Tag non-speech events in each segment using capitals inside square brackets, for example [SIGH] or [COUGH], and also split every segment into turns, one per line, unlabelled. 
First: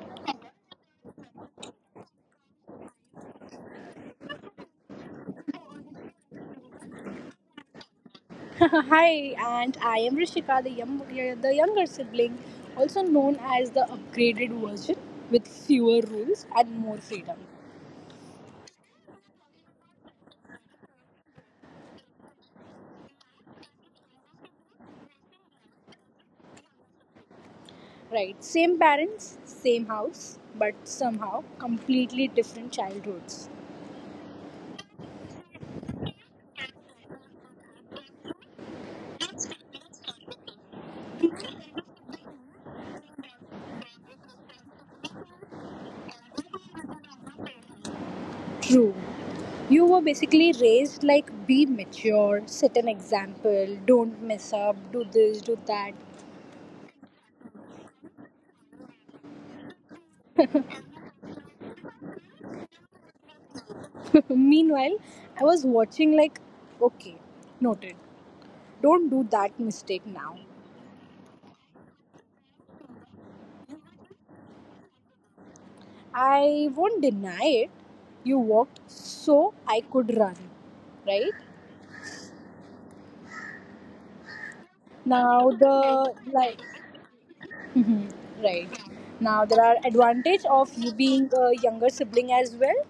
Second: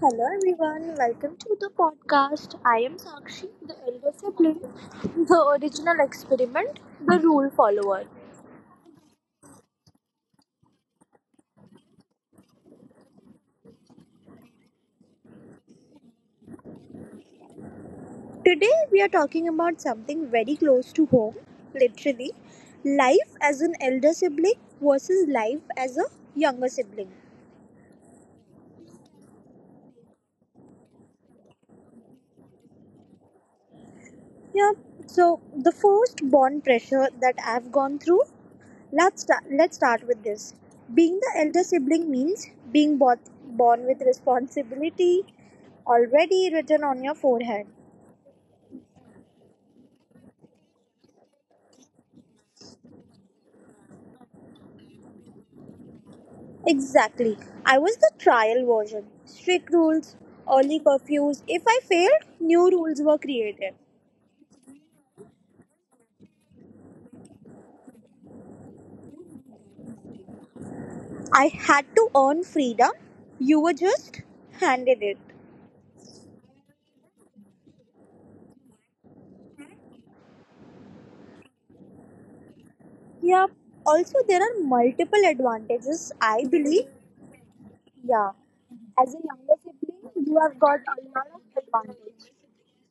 Hello everyone, welcome to the podcast. I am Sakshi, the elder sibling, the original experiment, the rule follower.
[LAUGHS] Hi, and I am Rishika, the younger sibling, also known as the upgraded version with fewer rules and more freedom.
Today we are talking about something very close to home, literally life as an elder sibling versus life as a younger sibling.
Right, same parents, same house, but somehow completely different childhoods.
Yeah. So the first bond pressure that I've gone through. Let's start with this. Being the elder sibling means being both born with responsibility already written on your forehead.
True. You were basically raised like be mature, set an example, don't mess up, do this, do that.
Exactly. I was the trial version. Strict rules, early curfews. If I failed, new rules were created.
[LAUGHS] Meanwhile, I was watching like, okay, noted, don't do that mistake now.
I had to earn freedom. You were just handed it.
I won't deny it. You walked so I could run, right?
Yeah. Also, there are multiple
Now
advantages,
the
I
like
believe. Yeah.
right.
As a
Now
younger
there are
sibling, you
advantage
have
of
got
you
a lot
being
of
a younger
advantage.
sibling as well.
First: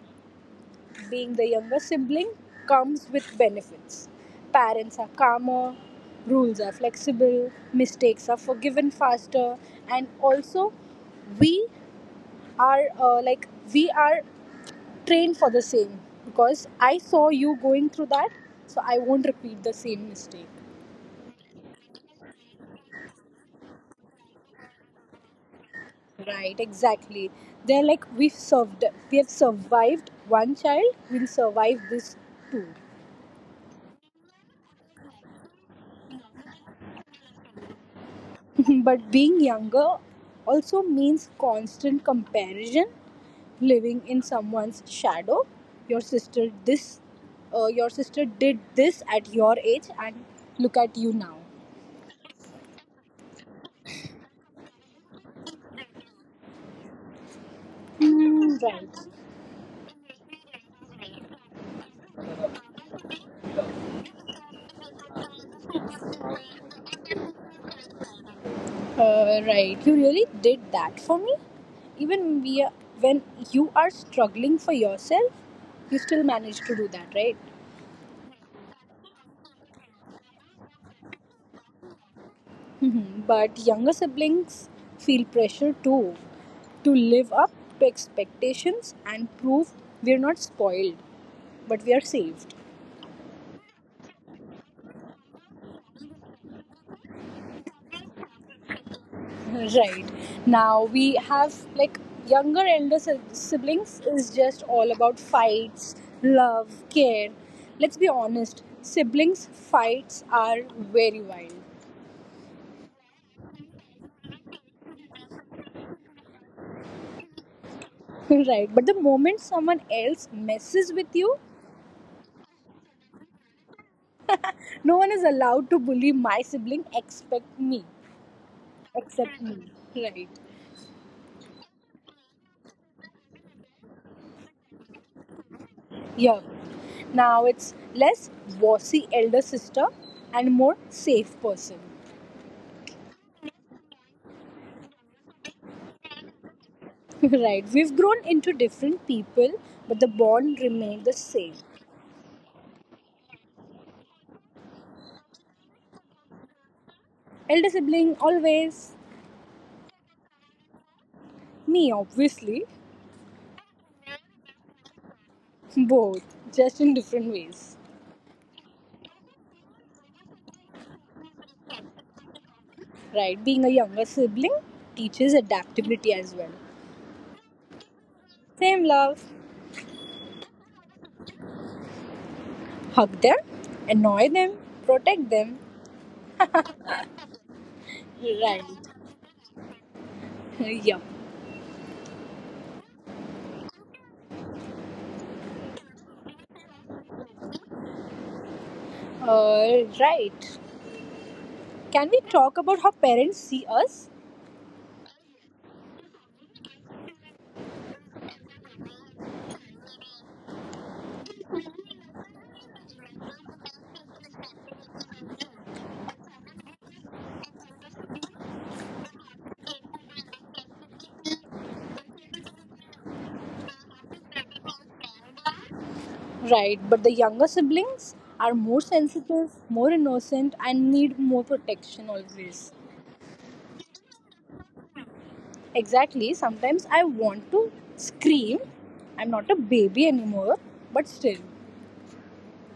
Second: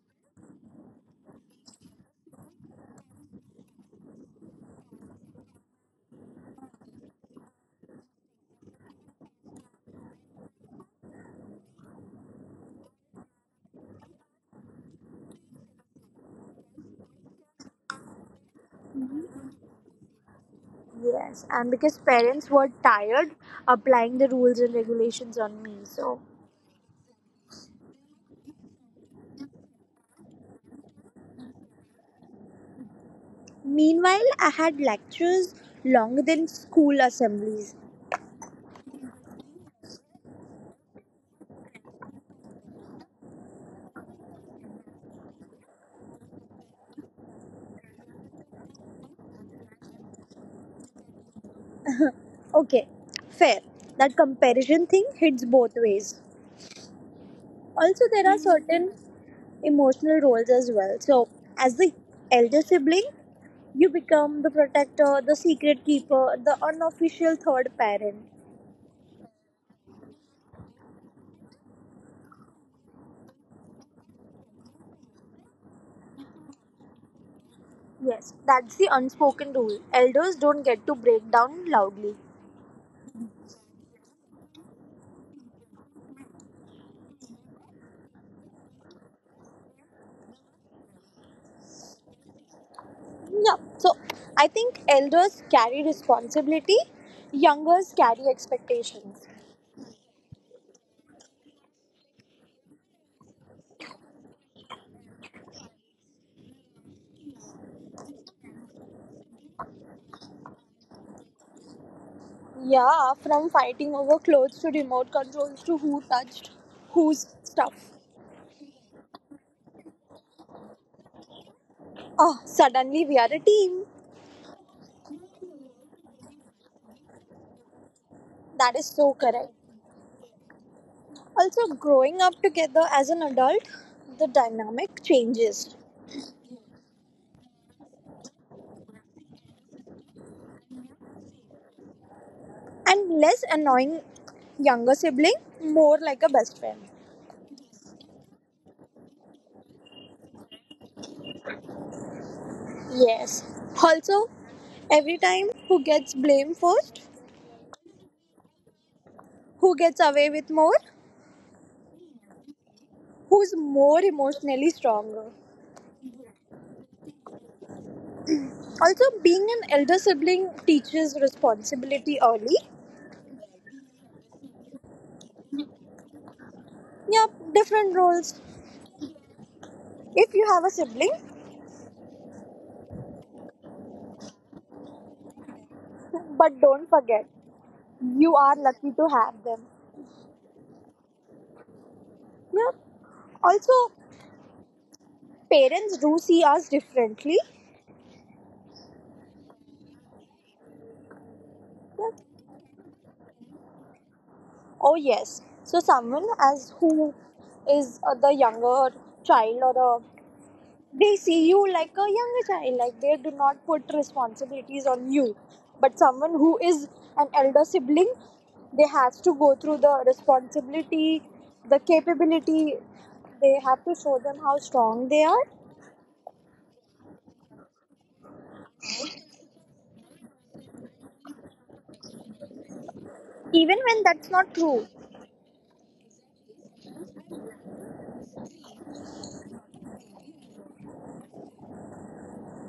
Being the younger sibling comes with benefits. Parents are calmer, rules are flexible, mistakes are forgiven faster, and also we we are train for the same because I saw you going through that, so I won't repeat the same mistake.
Yes, and because parents were tired applying the rules and regulations on me. So,
Right, exactly. They're like we've served, we have survived one child, we'll survive this too.
meanwhile, I had lectures longer than school assemblies.
[LAUGHS] But being younger also means constant comparison, living in someone's shadow. Your sister this, your sister did this at your age, and look at you now.
Okay, fair. That comparison thing hits both ways. Also, there are
Hmm, right.
certain emotional roles as well. So, as the elder sibling, you become the protector, the secret keeper, the unofficial third parent.
Right. You really did that for me? Even we, are- when you are struggling for yourself, you still manage to do that, right?
Yes, that's the unspoken rule. Elders don't get to break down loudly.
Mhm. But younger siblings feel pressure too to live up to expectations and prove we're not spoiled, but we are saved.
Yeah, so I think elders carry responsibility, youngers carry expectations.
Right. Now we have like younger elder siblings is just all about fights, love, care. Let's be honest, siblings fights are very wild.
Yeah, from fighting over clothes to remote controls to who touched whose stuff.
[LAUGHS] Right, but the moment someone else messes with you,
Oh, suddenly we are a team.
no one is allowed to bully my sibling except me.
That is so
Except
correct.
me. Right.
Also, growing up together as an adult, the dynamic changes.
Yeah. Now it's less bossy elder sister and more safe person.
And less annoying younger sibling, more like a best friend.
[LAUGHS] Right. We've grown into different people, but the bond remained the same.
Yes. Also, every time who gets blamed first,
Elder sibling, always.
who gets away with more,
Me, obviously.
who's more emotionally stronger.
[LAUGHS] Both, just in different ways.
Also, being an elder sibling teaches responsibility early.
Right. Being a younger sibling teaches adaptability as well.
Yeah, different roles.
Same love.
If you have a sibling,
Hug them, annoy them, protect them.
but don't forget, you
Right.
are lucky to have them.
[LAUGHS] Yeah.
Yeah. Also, parents do see us differently.
Right. Can
Yeah.
we talk about how parents see us?
Oh yes. So someone as who is the younger child, or they see you like a younger child, like they do not put responsibilities on you, but someone who is an elder sibling, they has to go through the responsibility, the capability, they have to show them how strong they are,
Right, but the younger siblings are more sensitive, more innocent, and need more protection always.
even when that's not true.
Exactly, sometimes I want to scream, I'm not a baby anymore, but still.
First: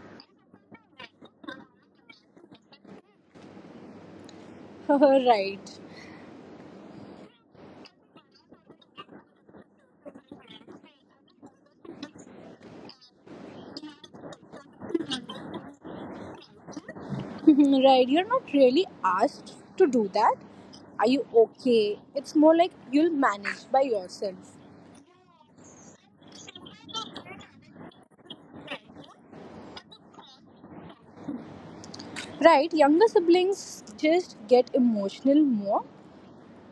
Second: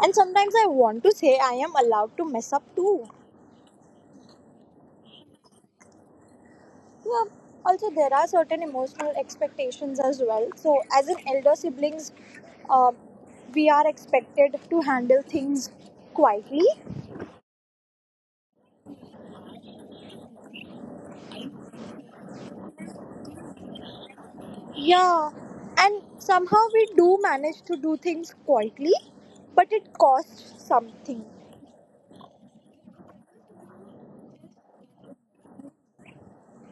And sometimes I want to say I am allowed to mess up too.
[LAUGHS] Right,
Yeah. Also, there are certain emotional expectations as well. So as an elder siblings, uh, we are expected to handle things quietly.
[LAUGHS] right, you're not really asked to do that. Are you okay? It's more like you'll manage by yourself.
Yeah, and somehow we do manage to do things quietly, but it costs something.
Right, younger siblings just get emotional more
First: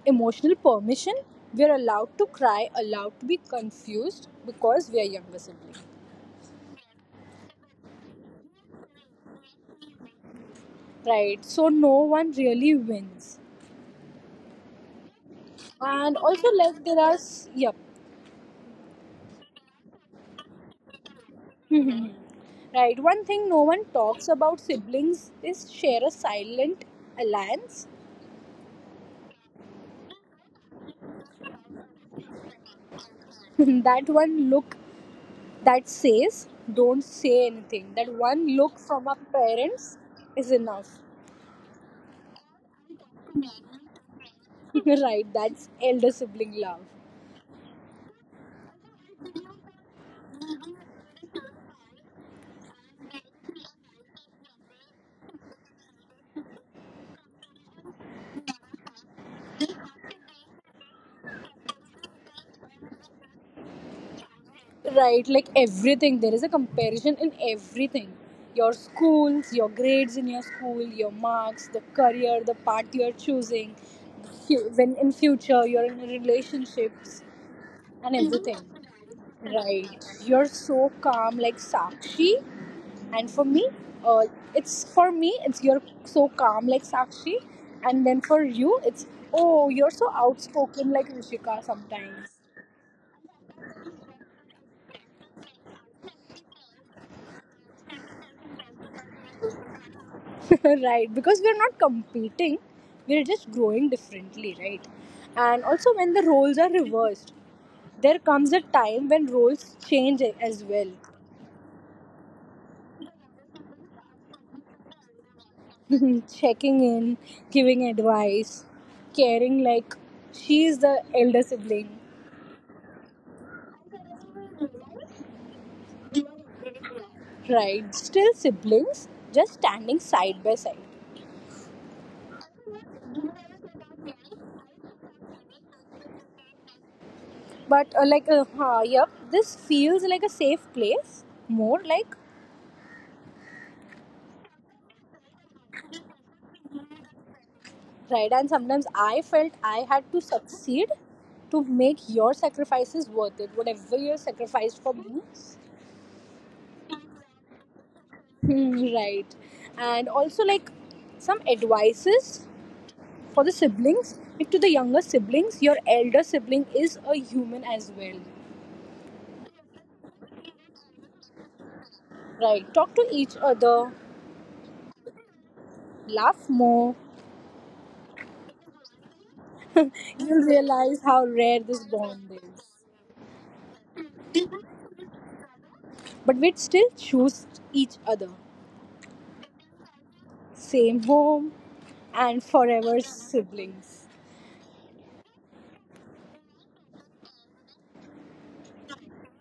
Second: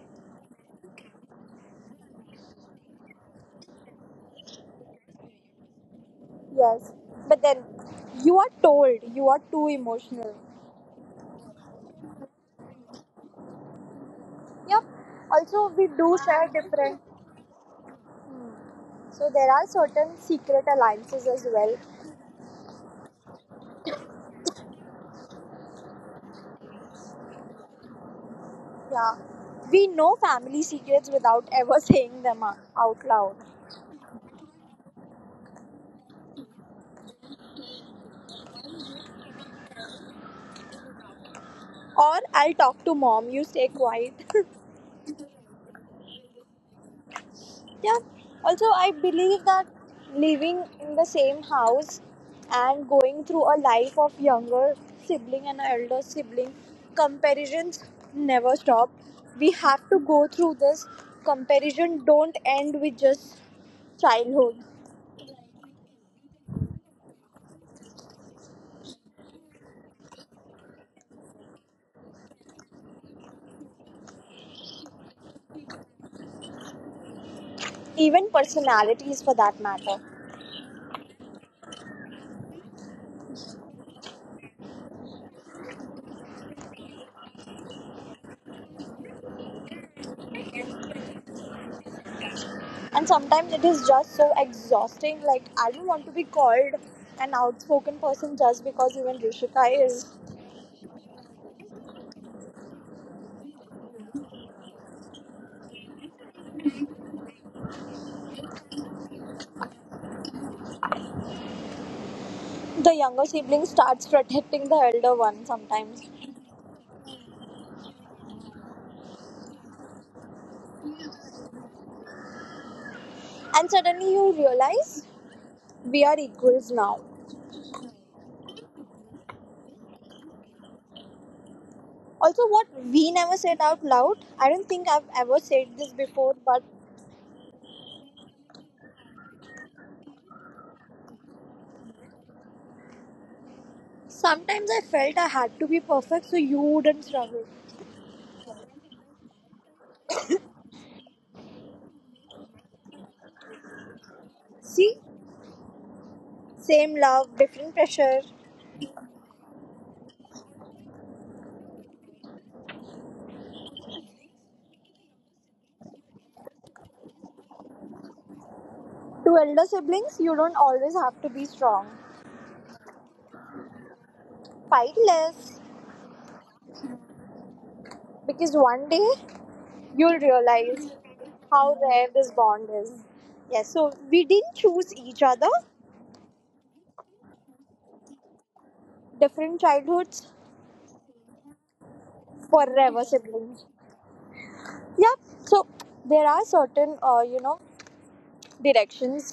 emotional permission. We are allowed to cry, allowed to be confused because we are younger sibling,
Yes, but then you are told you are too emotional.
right? So no one really wins.
Yep, also we
And
do
also,
share
like there are,
different,
s- yep,
so there are certain secret alliances as well.
right. One thing no one talks about siblings is share a silent alliance.
Yeah, we know family secrets without ever [LAUGHS] saying them out loud.
[LAUGHS] That one look that says don't say anything. That one look from our parents is enough,
Or I'll talk to mom, you stay quiet.
[LAUGHS] right? That's elder sibling love.
Yeah. Also, I believe that living in the same house and going through a life of younger sibling and elder sibling, comparisons never stop. We have to go through this. Comparison don't end with just childhood.
Right, like everything. There is a comparison in everything. Your schools, your grades in your school, your marks, the career, the path you're choosing, when in future you're in relationships and
Even
everything.
personalities for that matter.
Right. You're so calm like Sakshi. And for me, uh, it's for me, it's you're so calm like Sakshi. And then for you, it's oh, you're so outspoken like Rishika sometimes.
And sometimes it is just so exhausting. Like I don't want to be called an outspoken person just because even Rishika is.
[LAUGHS] Right, because we're not competing, we're just growing differently, right? And also when the roles are reversed, there comes a time when roles change as well.
The younger sibling starts protecting the elder one sometimes.
[LAUGHS] Checking in, giving advice, caring like she is the elder sibling.
And suddenly you realize we are equals now.
Right, still siblings, just standing side by side.
Also, what we never said out loud, I don't think I've ever said this before, but
Yep, this feels like a safe place more like
sometimes I felt I had to be perfect so you wouldn't struggle.
right, and sometimes I felt I had to succeed to make your sacrifices worth it, whatever you sacrificed for
See,
me.
same love, different pressure.
Hmm, right. And also like some advices for the siblings, like to the younger siblings, your elder sibling is a human as well.
To elder siblings, you don't always have to be strong.
Right, talk to each other,
Fight less,
laugh more,
because one day you'll
you'll
realize
realize how rare
how
this
rare
bond
this
is,
bond is. Yes, so we didn't choose each other,
but we'd still choose each other,
different childhoods,
same home and forever
forever siblings.
siblings.
Yeah, so there are certain directions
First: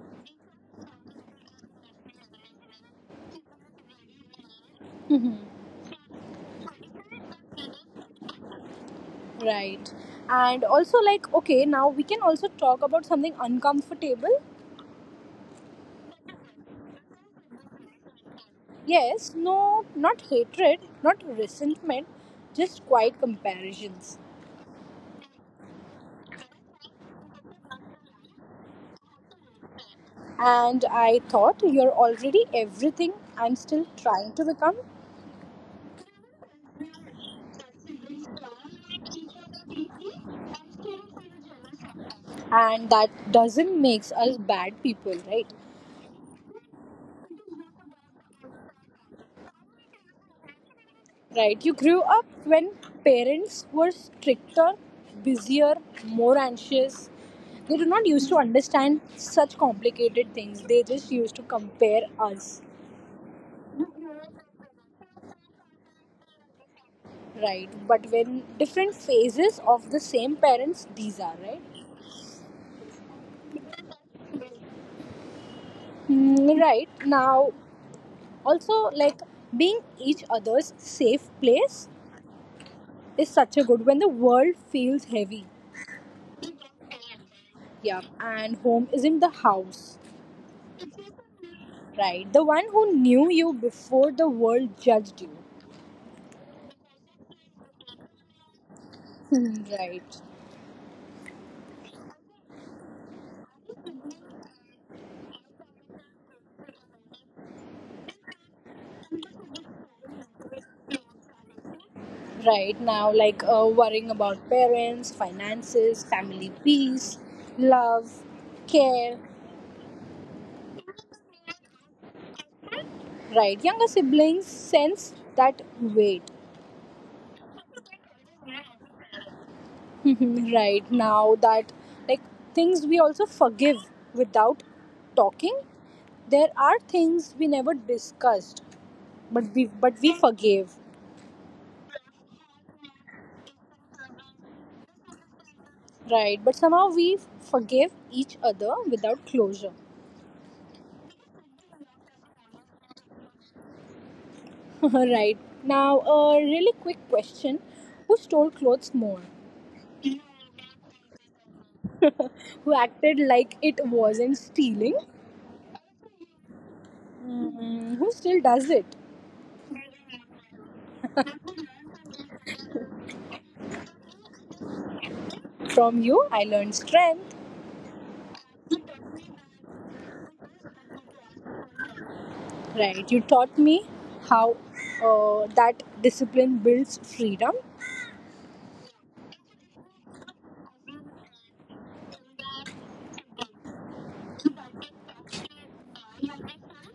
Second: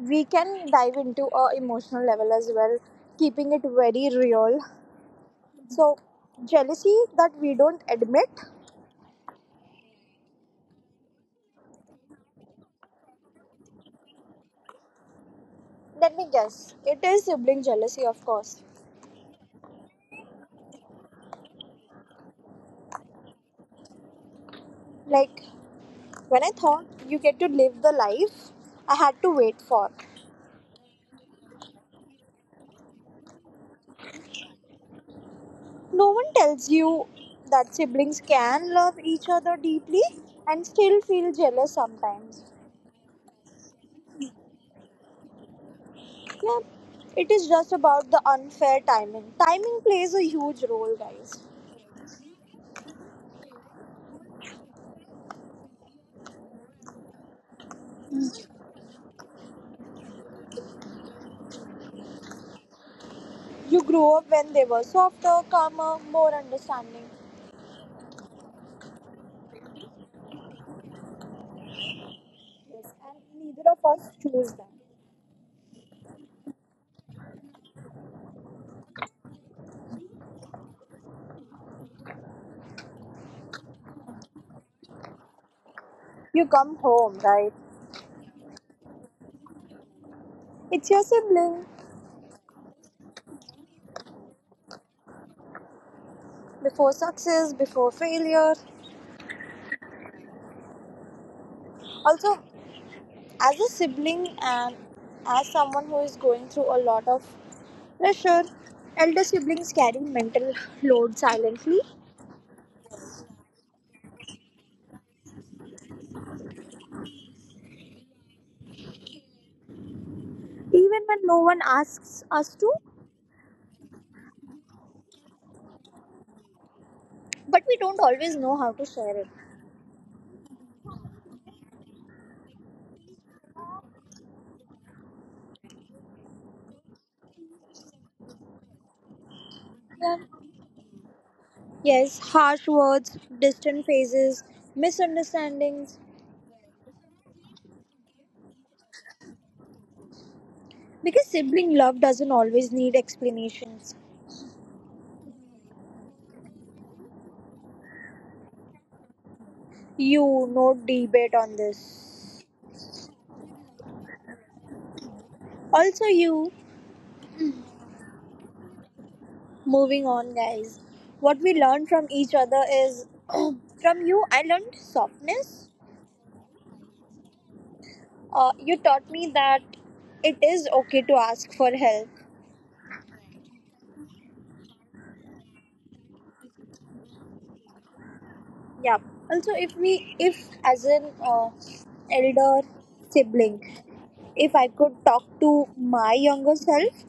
we can dive into, a emotional level as well, keeping it very real.
[LAUGHS]
So jealousy that we don't admit.
Right. And also, like, okay, now we can also talk about something uncomfortable.
Let me guess, it is sibling jealousy of course.
Yes, no, not hatred, not resentment, just quiet comparisons.
Like when I thought you get to live the life I had to wait for.
And I thought you're already everything I'm still trying to become.
No one tells you that siblings can love each other deeply and still feel jealous sometimes.
And that doesn't make us bad people, right?
Yeah, it is just about the unfair timing. Timing plays a huge role, guys.
Right. You grew up when parents were stricter, busier, more anxious. They do not used to understand such complicated things. They just used to compare us.
You grew up when they were softer, calmer, more understanding.
Right. But when different phases of the same parents, these are, right?
Yes, and neither of us choose them.
Mm, right. Now, also, like being each other's safe place is such a good when the world feels heavy.
You come home, right?
Yeah. And home isn't the house.
It's your sibling.
Right. The one who knew you before the world judged you. [LAUGHS]
Before success, before failure.
Hmm, right.
Also, as a sibling and as someone who is going through a lot of pressure, elder siblings carry mental load silently,
Right. Now, like worrying about parents, finances, family peace, love, care.
even when no one asks us to.
Right. Younger siblings sense that weight.
But we don't always know how to share it.
[LAUGHS] Mhm, right. Now, that like things we also forgive without talking. There are things we never discussed, but we but
Yeah.
we forgave.
Yes, harsh words, distant faces, misunderstandings.
Right. But somehow we forgive each other without closure.
Because sibling love doesn't always need explanations.
[LAUGHS] Right. Now, a really quick question. Who stole clothes more?
You, no debate on this.
Who acted like it wasn't stealing?
Also, you,
Mm, who still does it?
moving on, guys. What we learned from each other is, [CLEARS THROAT] from you, I learned softness.
From you, I learned strength.
You taught me that it is okay to ask for help.
Right. You taught me how that discipline builds freedom.
Yeah. Also, if we, if as an elder sibling, if I could talk to my younger self,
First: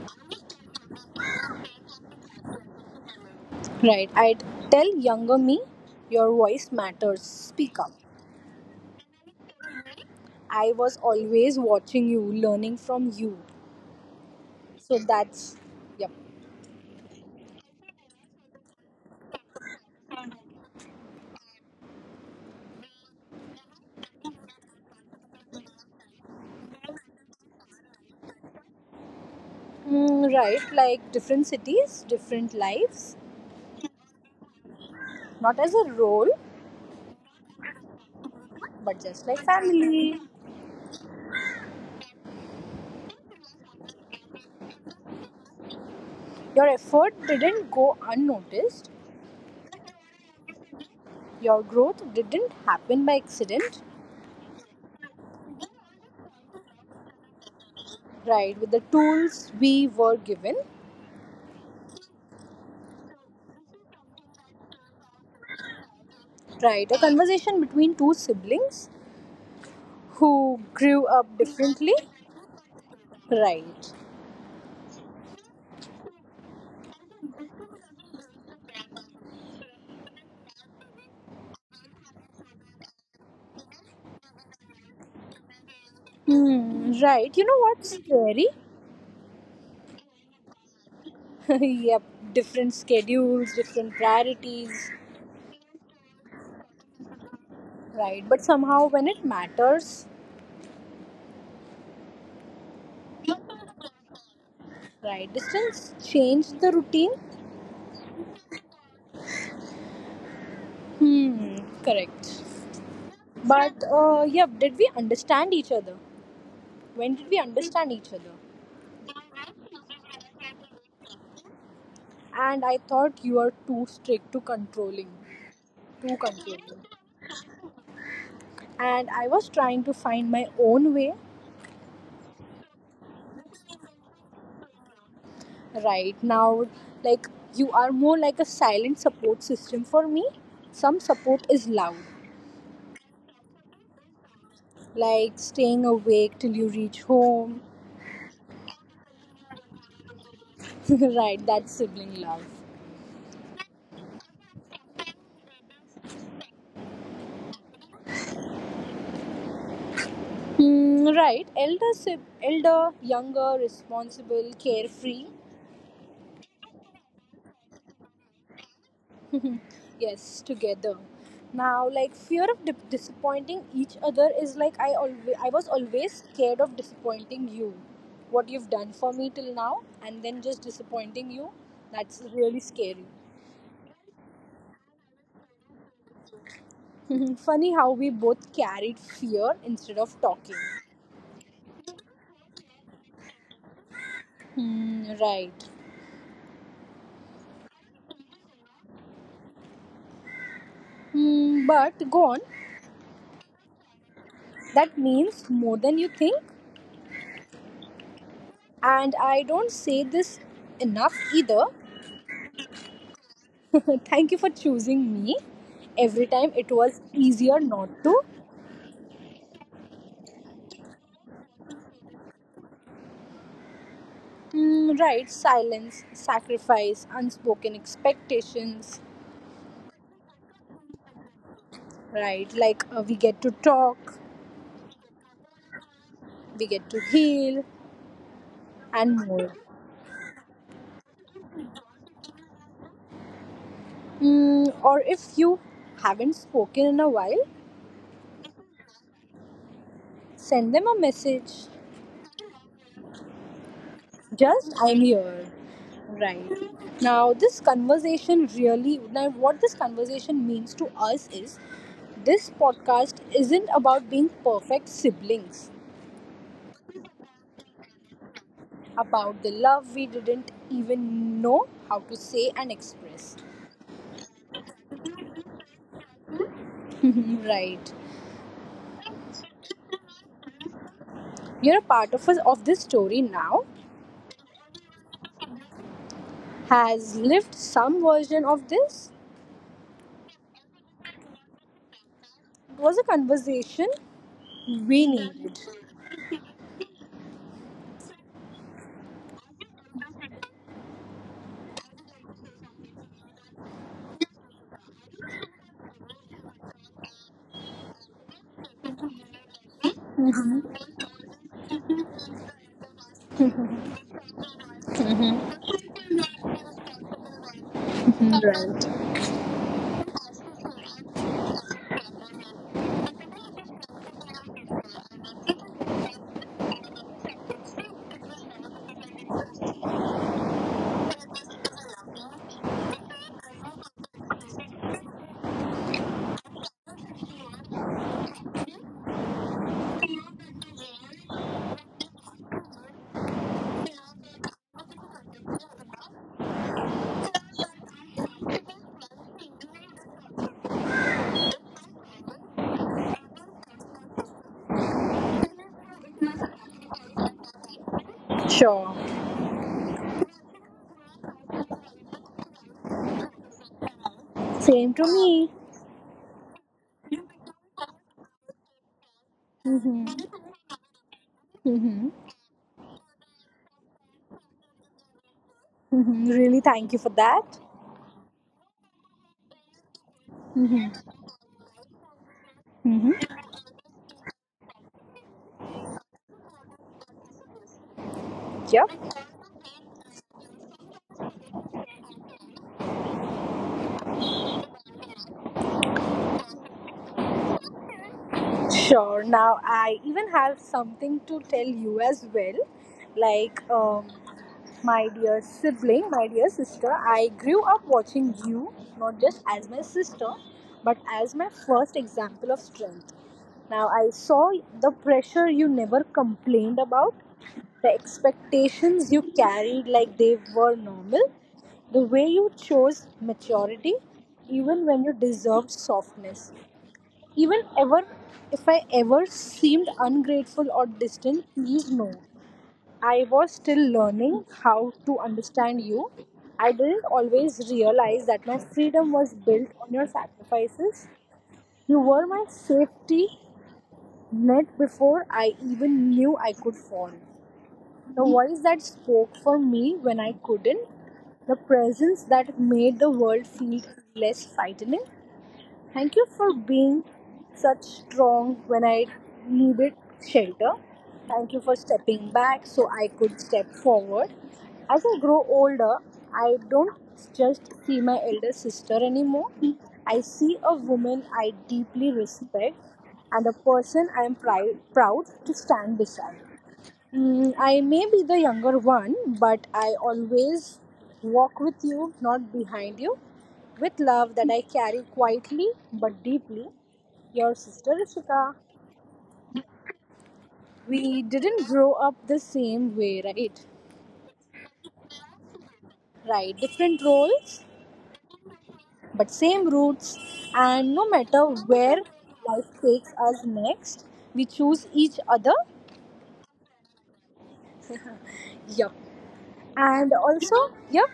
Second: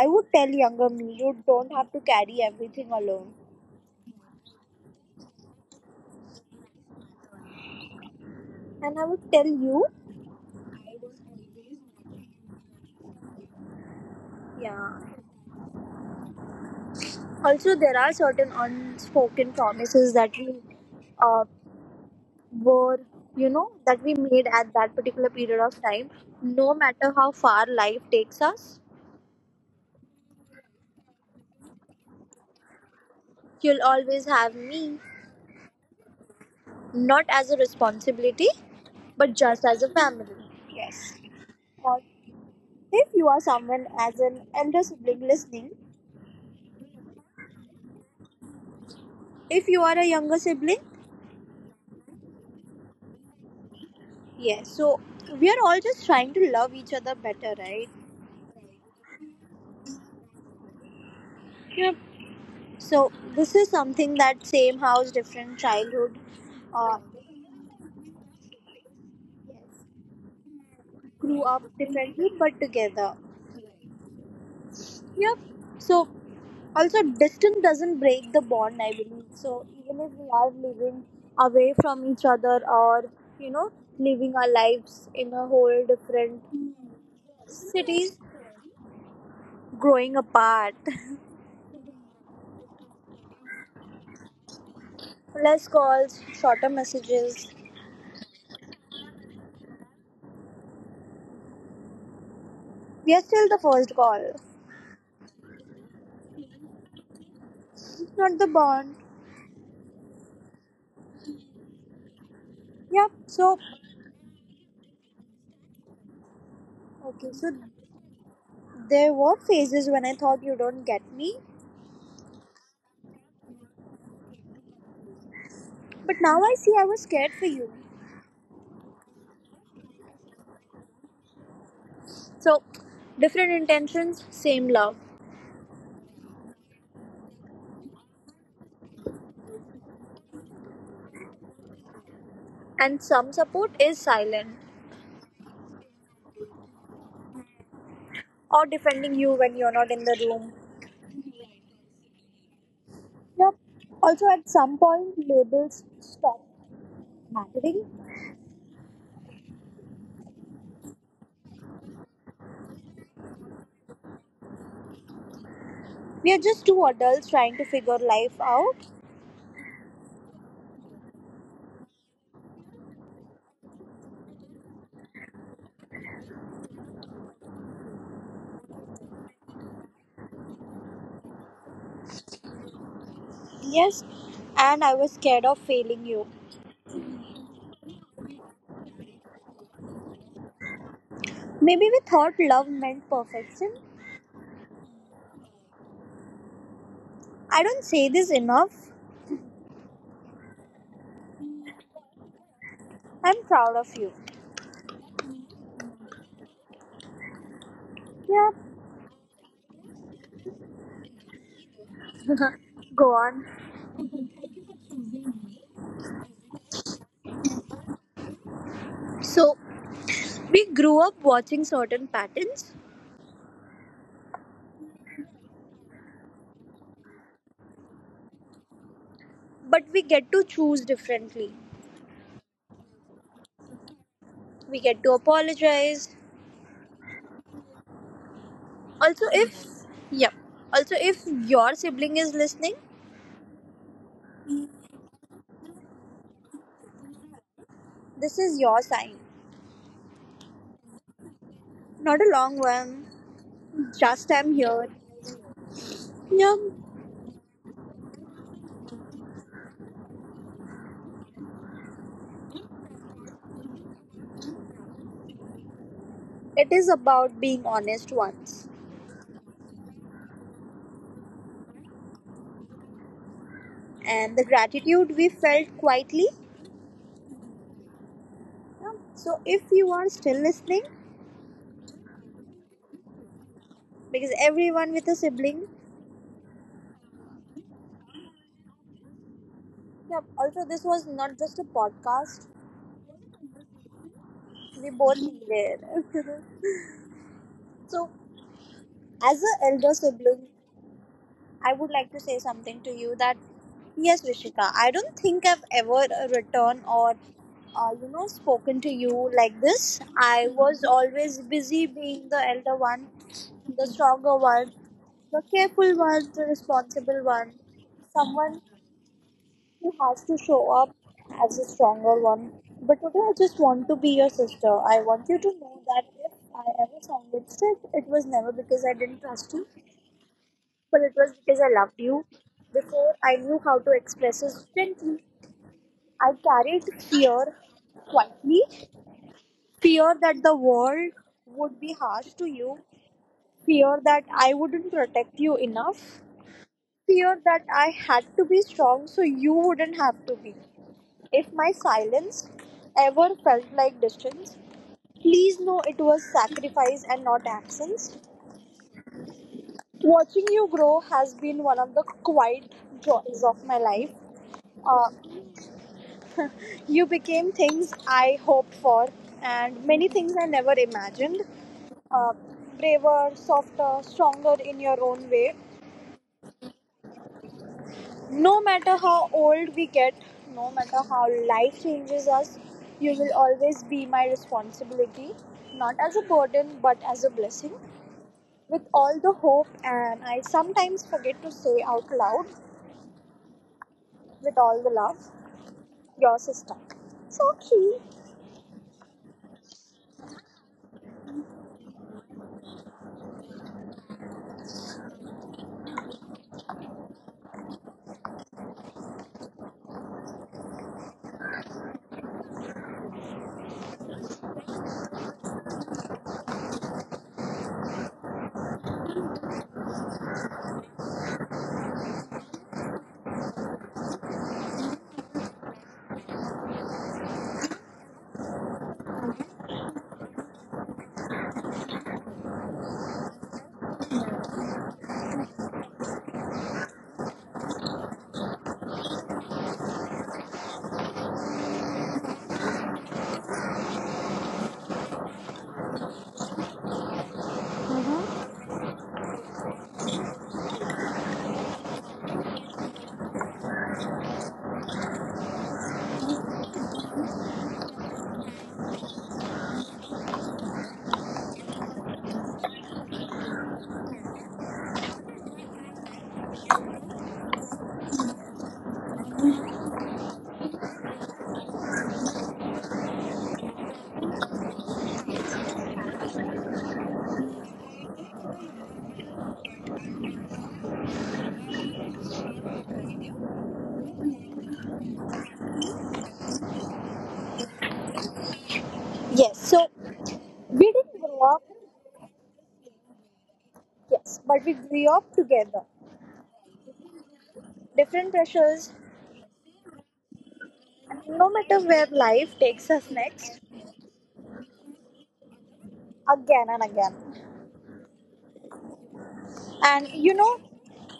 I would tell younger me, you don't have to carry everything alone.
Right. I'd tell younger me, your voice matters. Speak up.
And I would tell you,
I was always watching you, learning from you.
yeah.
So that's, yep.
Also, there are certain unspoken promises that we uh, were, you know, that we made at that particular period of time. No matter how far life takes us,
Mm, right. Like different cities, different lives,
you'll always have me,
not as a role,
not as a responsibility,
but just
but
like
just as a
family.
family. Yes. Or if you are someone as an elder sibling listening,
Your effort didn't go unnoticed.
if you are a younger sibling,
Your growth didn't happen by accident.
yes, so we are all just trying to love each other better, right?
Right, with the tools we were given.
Yep. So this is something that, same house, different childhood,
Right,
uh,
a conversation between two siblings who grew up
grew up
differently.
differently but together.
Right.
Yep. So also distance doesn't break the bond, I believe. So even if we are living away from each other, or you know living our lives in a whole different
Hmm, right. You know what's
cities,
scary?
growing apart.
[LAUGHS] Yep, different schedules, different priorities.
[LAUGHS] Less calls, shorter messages.
Right, but somehow when it matters,
We are still the first call,
right, distance changed the routine.
not the bond.
Hmm, correct.
Yeah, so,
But yeah, did we understand each other? When
okay,
did we
so
understand each other?
there were phases when I thought you don't get me,
And I thought you were too strict, too controlling,
but
too
now I see I
controlling.
was scared for you.
And I was trying to find my own way.
So, different intentions, same love.
Right now, like you are more like a silent support system for me. Some support is loud,
And some support is silent,
like staying awake till you reach home.
or defending you when you're not in the room.
[LAUGHS] Right, that's sibling love.
Yep. Also, at some point, labels stop mattering.
Mm, right. Elder, younger, responsible, carefree.
We are just two adults trying to figure life out.
Yes, together. Now, like fear of disappointing each other is like I was always scared of disappointing you. What you've done for me till now, and then just disappointing you, that's really scary.
Yes, and I was scared of failing you.
[LAUGHS] Funny how we both carried fear instead of talking.
Maybe we thought love meant perfection.
Hmm, right.
I don't say this enough.
Hmm, but go on.
I'm proud of you.
That means more than you think.
Yeah,
And I don't say this enough either.
go on.
[LAUGHS] Thank you for choosing me. Every time it was easier not to.
So, we grew up watching certain patterns,
Mm, right, silence, sacrifice, unspoken expectations.
but we get to choose differently.
Right, like we get to talk,
We get to apologize.
we get to heal, and
Also,
more.
yeah, if your sibling is listening,
Mm, or if you haven't spoken in a while,
this is your sign.
send them a message.
Not a long one, just I'm
Just
here.
I'm here.
Yeah,
Right. Now this conversation really now what this conversation means to us is this podcast isn't about being perfect siblings.
it is about being honest once.
About the love we didn't even know how to say and express.
And the gratitude we felt quietly.
[LAUGHS] Right.
Yeah. So, if you are still listening,
You're a part of us of this story now.
because everyone with a sibling.
Has lived some version of this.
Yeah, also this was not just a podcast.
It was a conversation
We
we
both
needed.
were. [LAUGHS] So as an elder sibling, I would like to say something to you that, yes, Vishika, I don't think I've ever written or spoken to you like this. I was always busy being the elder one, the stronger one, the careful one, the responsible one, someone who has to show up as a stronger one. But today I just want to be your sister. I want you to know that if I ever sounded strict, it was never because I didn't trust you, but it was because I loved you. Before I knew how to express it gently, I carried fear quietly. Fear that the world would be harsh to you. Fear that I wouldn't protect you enough. Fear that I had to be strong so you wouldn't have to be. If my silence ever felt like distance, please know it was sacrifice and not absence.
Sure.
Watching you grow has been one of the quiet joys of my life.
Same to
Uh,
me.
you became things I hoped for and many
Hmm.
things I never imagined.
Hmm.
Uh, Braver, softer, stronger in your own way.
Hmm. Really, thank you for that.
No matter how old we get, no matter
Hmm.
how life changes us, you will
Hmm.
always be my responsibility, not as a burden but as a blessing. With all
Yep.
the hope, and I sometimes forget to say out loud, with all the love, your sister. So she.
Sure. Now, I even have something to tell you as well. Like, um, my dear sibling, my dear sister, I grew up watching you not just as my sister, but as my first example of strength. Now, I saw the pressure you never complained about, the expectations you carried like they were normal, the way you chose maturity, even when you deserved softness. Even ever, if I ever seemed ungrateful or distant, please know, I was still learning how to understand you. I didn't always realize that my freedom was built on your sacrifices. You were my safety net before I even knew I could fall. The voice that spoke for me when I couldn't. The presence that made the world feel less frightening. Thank you for being such strong when I needed shelter. Thank you for stepping back so I could step forward. As I grow older, I don't just see my elder sister anymore. I see a woman I deeply respect and a person I am proud to stand beside. Mm, I may be the younger one, but I always walk with you, not behind you, with love that I carry quietly but deeply. Your sister Rishika.
Yes, so we didn't
We
grow up,
didn't grow up the same way, right?
yes, but we grew up together.
Right, different roles,
Different pressures,
but same roots. And no
and no
matter
matter
where
where life
life
takes us
takes us
next,
next, we choose each other.
again and again.
[LAUGHS] Yup.
And
And
you know,
also, yup,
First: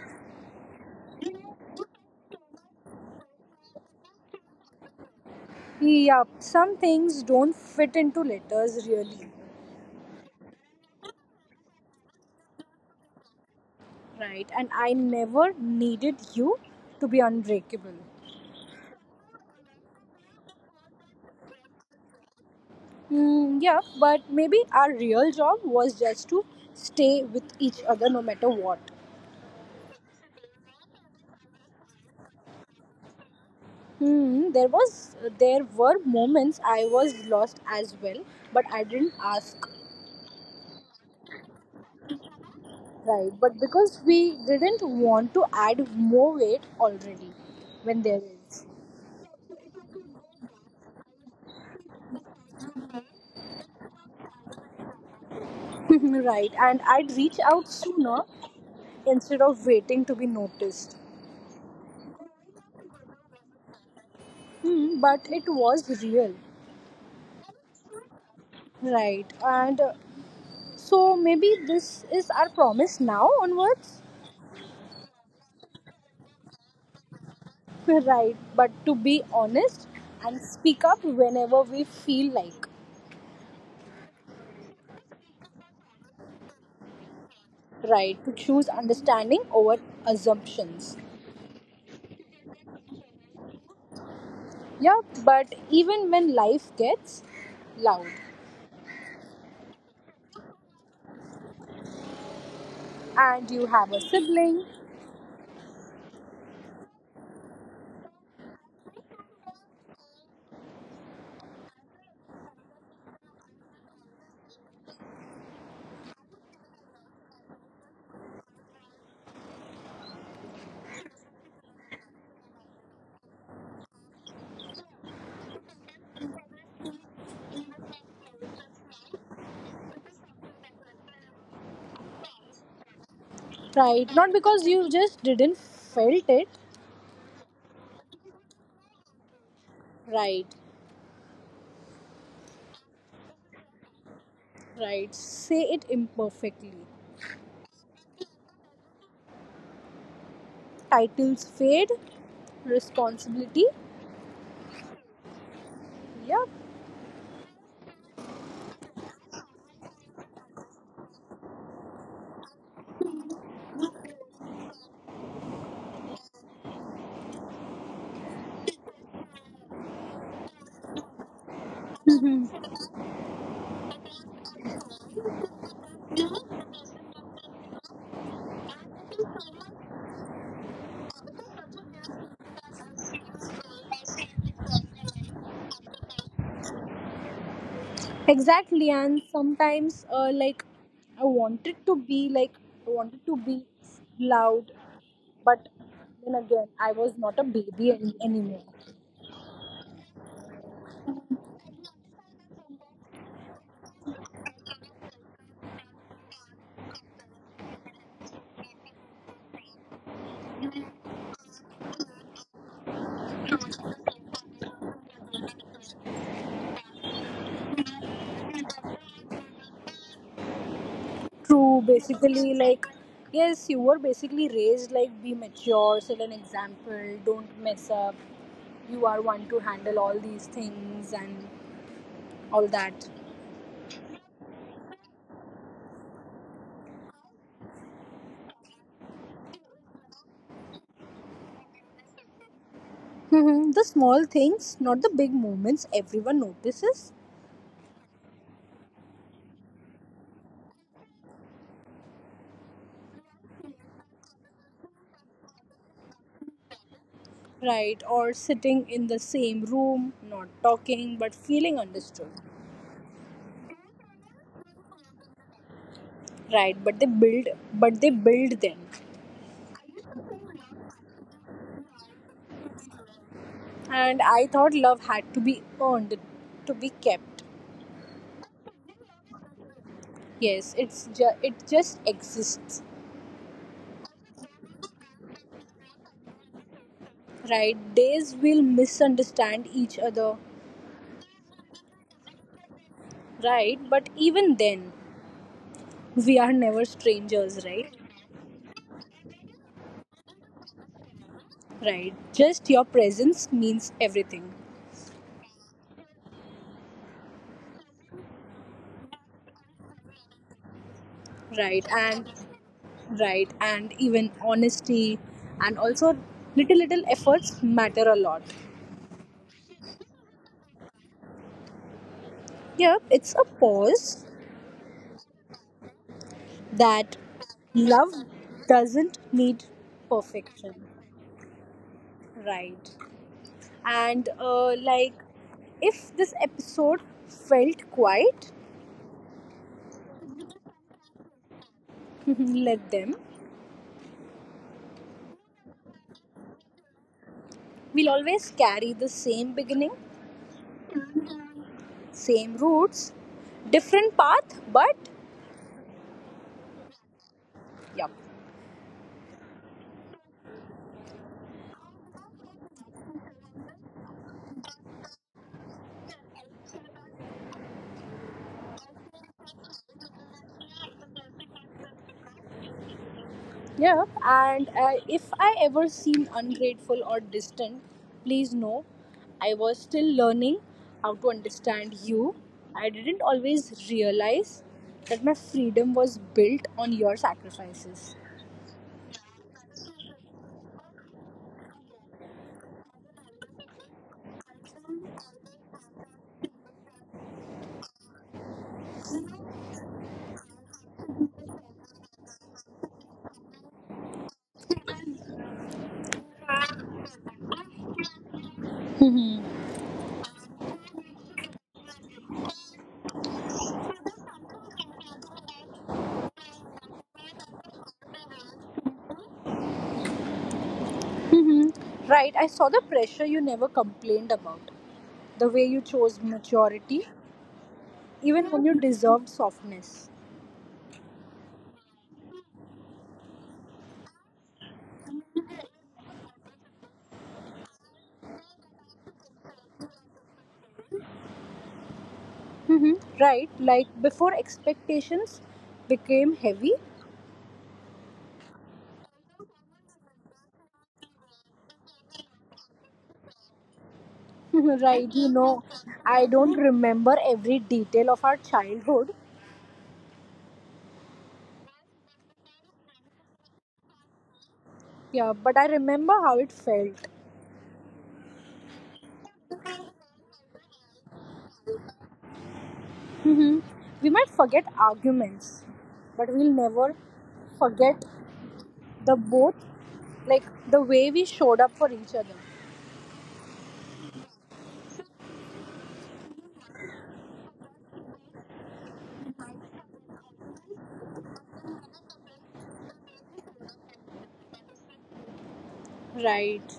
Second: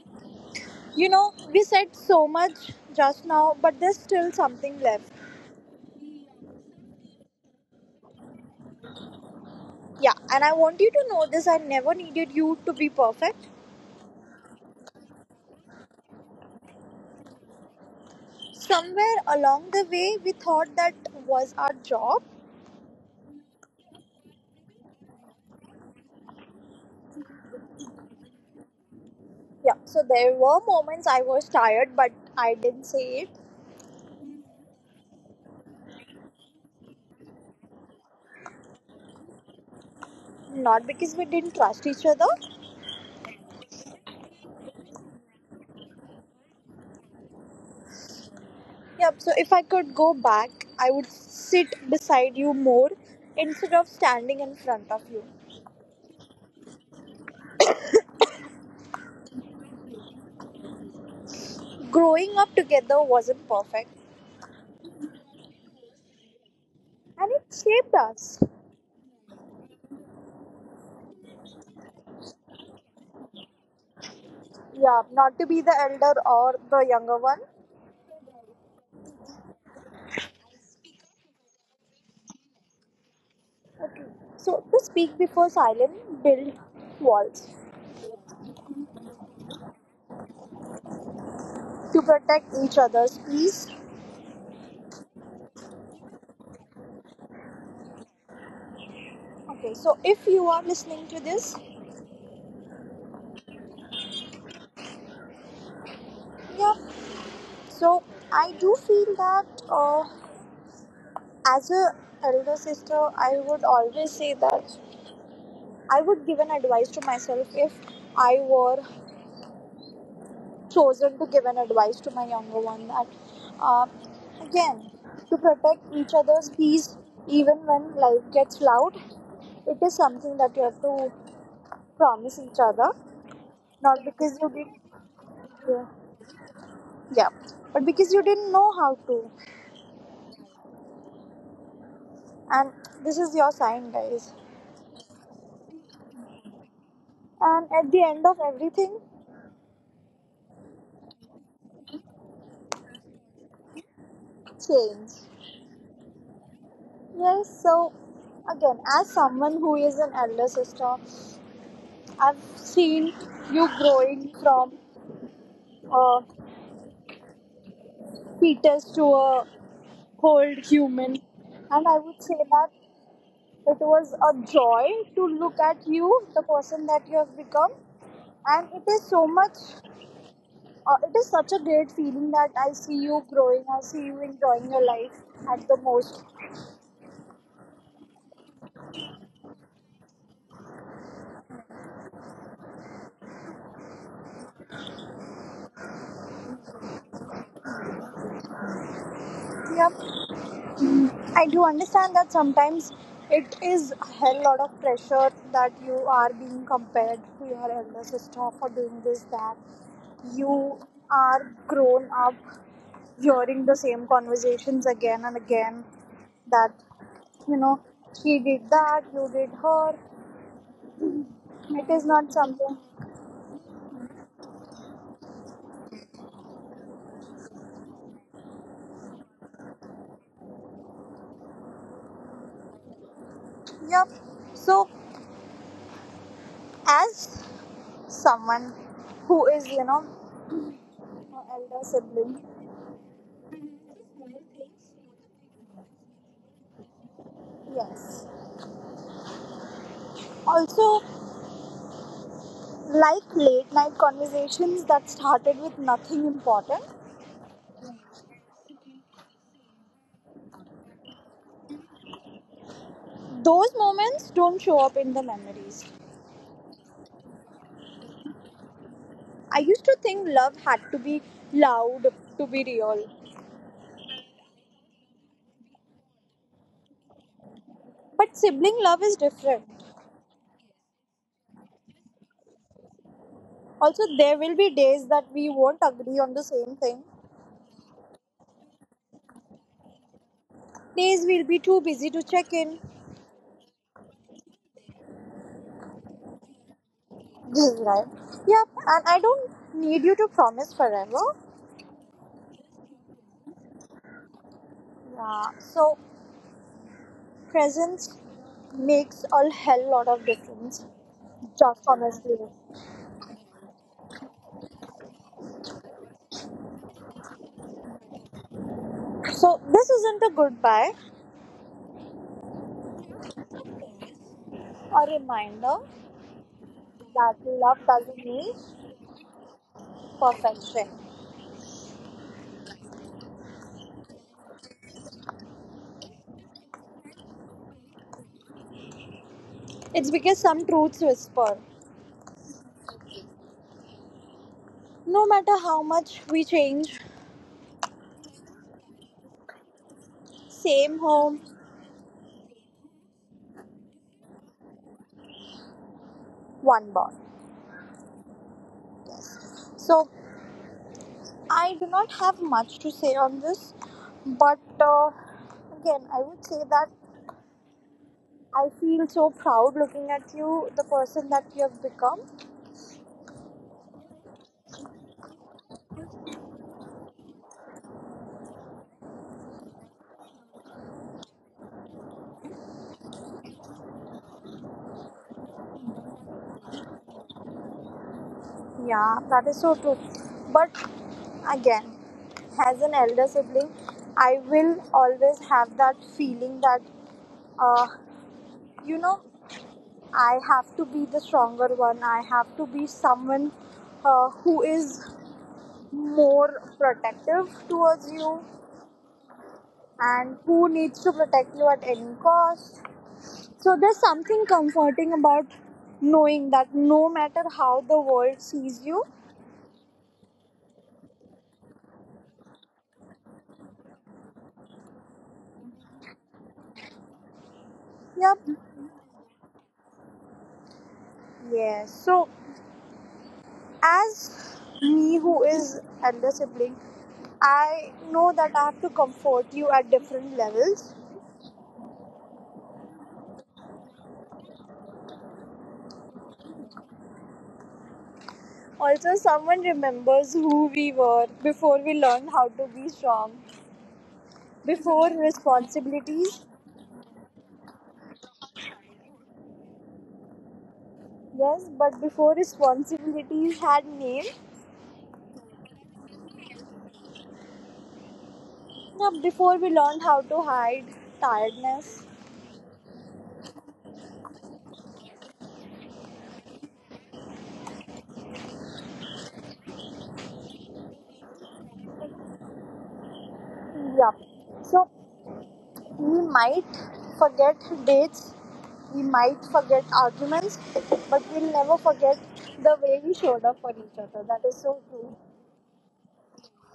You know, we said so much just now, but there's still something left.
yup, some things don't fit into letters really.
Yeah, and I want you to know this, I never needed you to be perfect.
Right, and I never needed you to be unbreakable.
Somewhere along the way, we thought that was our job.
Mm, yeah, but maybe our real job was just to stay with each other no matter what.
Yeah, so there were moments I was tired, but I didn't say it.
Hmm, there were moments I was lost as well, but I didn't ask.
Not because we didn't trust each other.
Right, but because we didn't want to add more weight already when there is.
Yep, so if I could go back, I would sit beside you more instead of standing in front of you.
[LAUGHS] Right, and I'd reach out sooner instead of waiting to be noticed.
Growing up together wasn't perfect,
Hmm, but it was real.
and it shaped us.
Right. And so maybe this is our promise now onwards. [LAUGHS]
Yeah, not to be the elder or the younger one.
Right. But to be honest and speak up whenever we feel like.
Okay. So to speak before silence, build walls
Right. To choose understanding over assumptions.
to protect each other's peace.
Yeah. But even when life gets loud
Okay. So if you are listening to this,
and you have a sibling.
yeah. So I do feel that as a elder sister, I would always say that I would give an advice to myself if I were chosen to give an advice to my younger one that uh, again, to protect each other's peace even when life gets loud. It is something that you have to promise each other, not
Right. Not
because you
because
did,
you just didn't
yeah,
felt it.
yeah, but because you didn't know how to.
Right.
And this is your sign, guys.
Right. Say it imperfectly.
And at the end of everything,
Titles fade. Responsibility.
change.
Yeah.
Yes, so again, as someone who is an elder sister, I've seen you growing from a fetus to a whole human, and I would say
[LAUGHS]
that it was a joy to look at you, the person that you have become, and it is so much it is such a great feeling that I see you growing, I see you enjoying your life at the most.
Exactly, and sometimes, I wanted to be like I wanted to be loud, but then again, I was not a baby anymore.
Yeah, I do understand that sometimes it is a hell lot of pressure that you are being compared to your elder sister for doing this, that you are grown up hearing the same conversations again and again, that you know she did that, you did her,
True,
it is not
basically,
something.
like, yes, you were basically raised like be mature, set an example, don't mess up. You are one to handle all these things and all that.
Yep, so as someone who is, a elder sibling.
Mhm. The small things, not the big moments everyone notices.
Yes. Also, like late night conversations that started with nothing important,
Right? Or sitting in the same room, not talking, but feeling understood,
those moments don't show up in the memories.
right? But they build them.
I used to think love had to be loud to be real,
And I thought love had to be earned, to be kept.
but sibling love is different.
Yes, it's it just exists,
Also, there will be days that we won't agree on the same thing.
right? Days will misunderstand each other,
Days we'll be too busy to check in.
right? But even then, we are never strangers, right?
Right. Yep, and I don't need you to promise forever.
Right. Just your presence means everything,
Yeah, so presence makes a hell lot of difference, just
right? And
honestly.
right and even honesty and also little little efforts matter a lot.
So this isn't a goodbye,
Yep, it's a pause
a reminder
that
that love
love
doesn't need
doesn't need perfection.
perfection.
Right. And like if this episode felt quiet.
It's because some truths whisper.
[LAUGHS] Let them.
No matter how much we change,
We'll always carry the same beginning,
same home,
same roots, different path but
one bond.
yep.
So I do not have much to say on this, but again, I would say that I feel so proud looking at you, the person that you have become.
Yeah, and if I ever seem ungrateful or distant, please know I was still learning how to understand you. I didn't always realize that my freedom was built on your sacrifices.
Yeah, that is so true. But again, as an elder sibling, I will always have that feeling that, uh, you know, I have to be the stronger one. I have to be someone who is more protective towards you and who needs to protect you at any cost. So there's something comforting about knowing that no matter how the world sees you,
Hmm. Right, I saw the pressure you never complained about, the way you chose maturity,
yep,
even when you deserved softness.
yes. So as me who is elder sibling, I know that I have to comfort you at different levels.
Hmm. Right, like before expectations became heavy.
Also, someone remembers who we were before we learned how to be strong,
[LAUGHS] Right,
before
you know, I
responsibilities.
don't remember every detail of our childhood.
Yes, but before responsibilities had name,
Yeah, but I remember how it felt.
yeah, before we learned how to hide tiredness.
Mhm. We might forget arguments but we'll never forget the both like the way we showed up for each other.
Yeah, so we might forget dates, we might forget arguments, but we'll never forget the way we showed up for each other. That is so true.
Right,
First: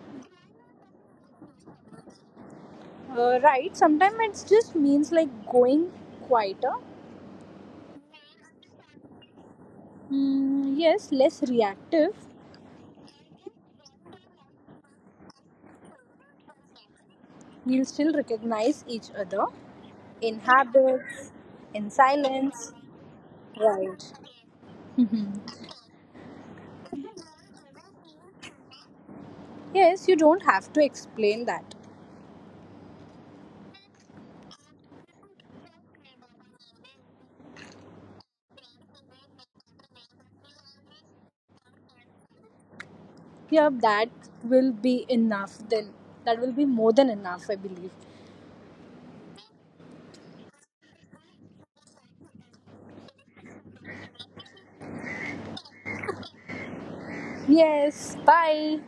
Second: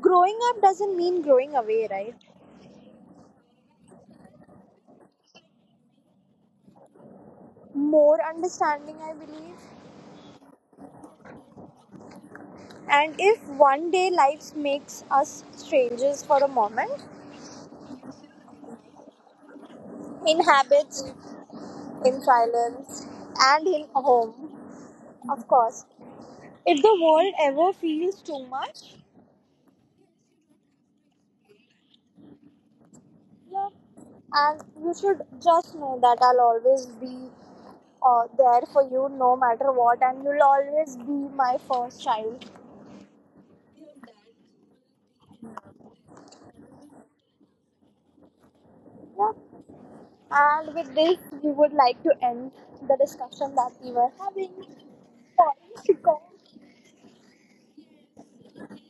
Growing up doesn't mean growing away, right?
right, sometimes it just means like going quieter.
More understanding, I believe.
Mm, yes, less reactive.
And if one day life makes us strangers for a moment,
We'll still recognize each other, in
in habits,
habits, in
in
silence,
silence, and in
right.
home, of course. If the world ever feels too much,
Yes, you don't have to explain that.
yeah, and you should just know that I'll always be there for you no matter what, and you'll always be my first child.
Yeah, that will be enough then. That will be more than enough, I believe.
Yeah. And with this, we would like to end the discussion that we were having. Sorry,
Yes, bye.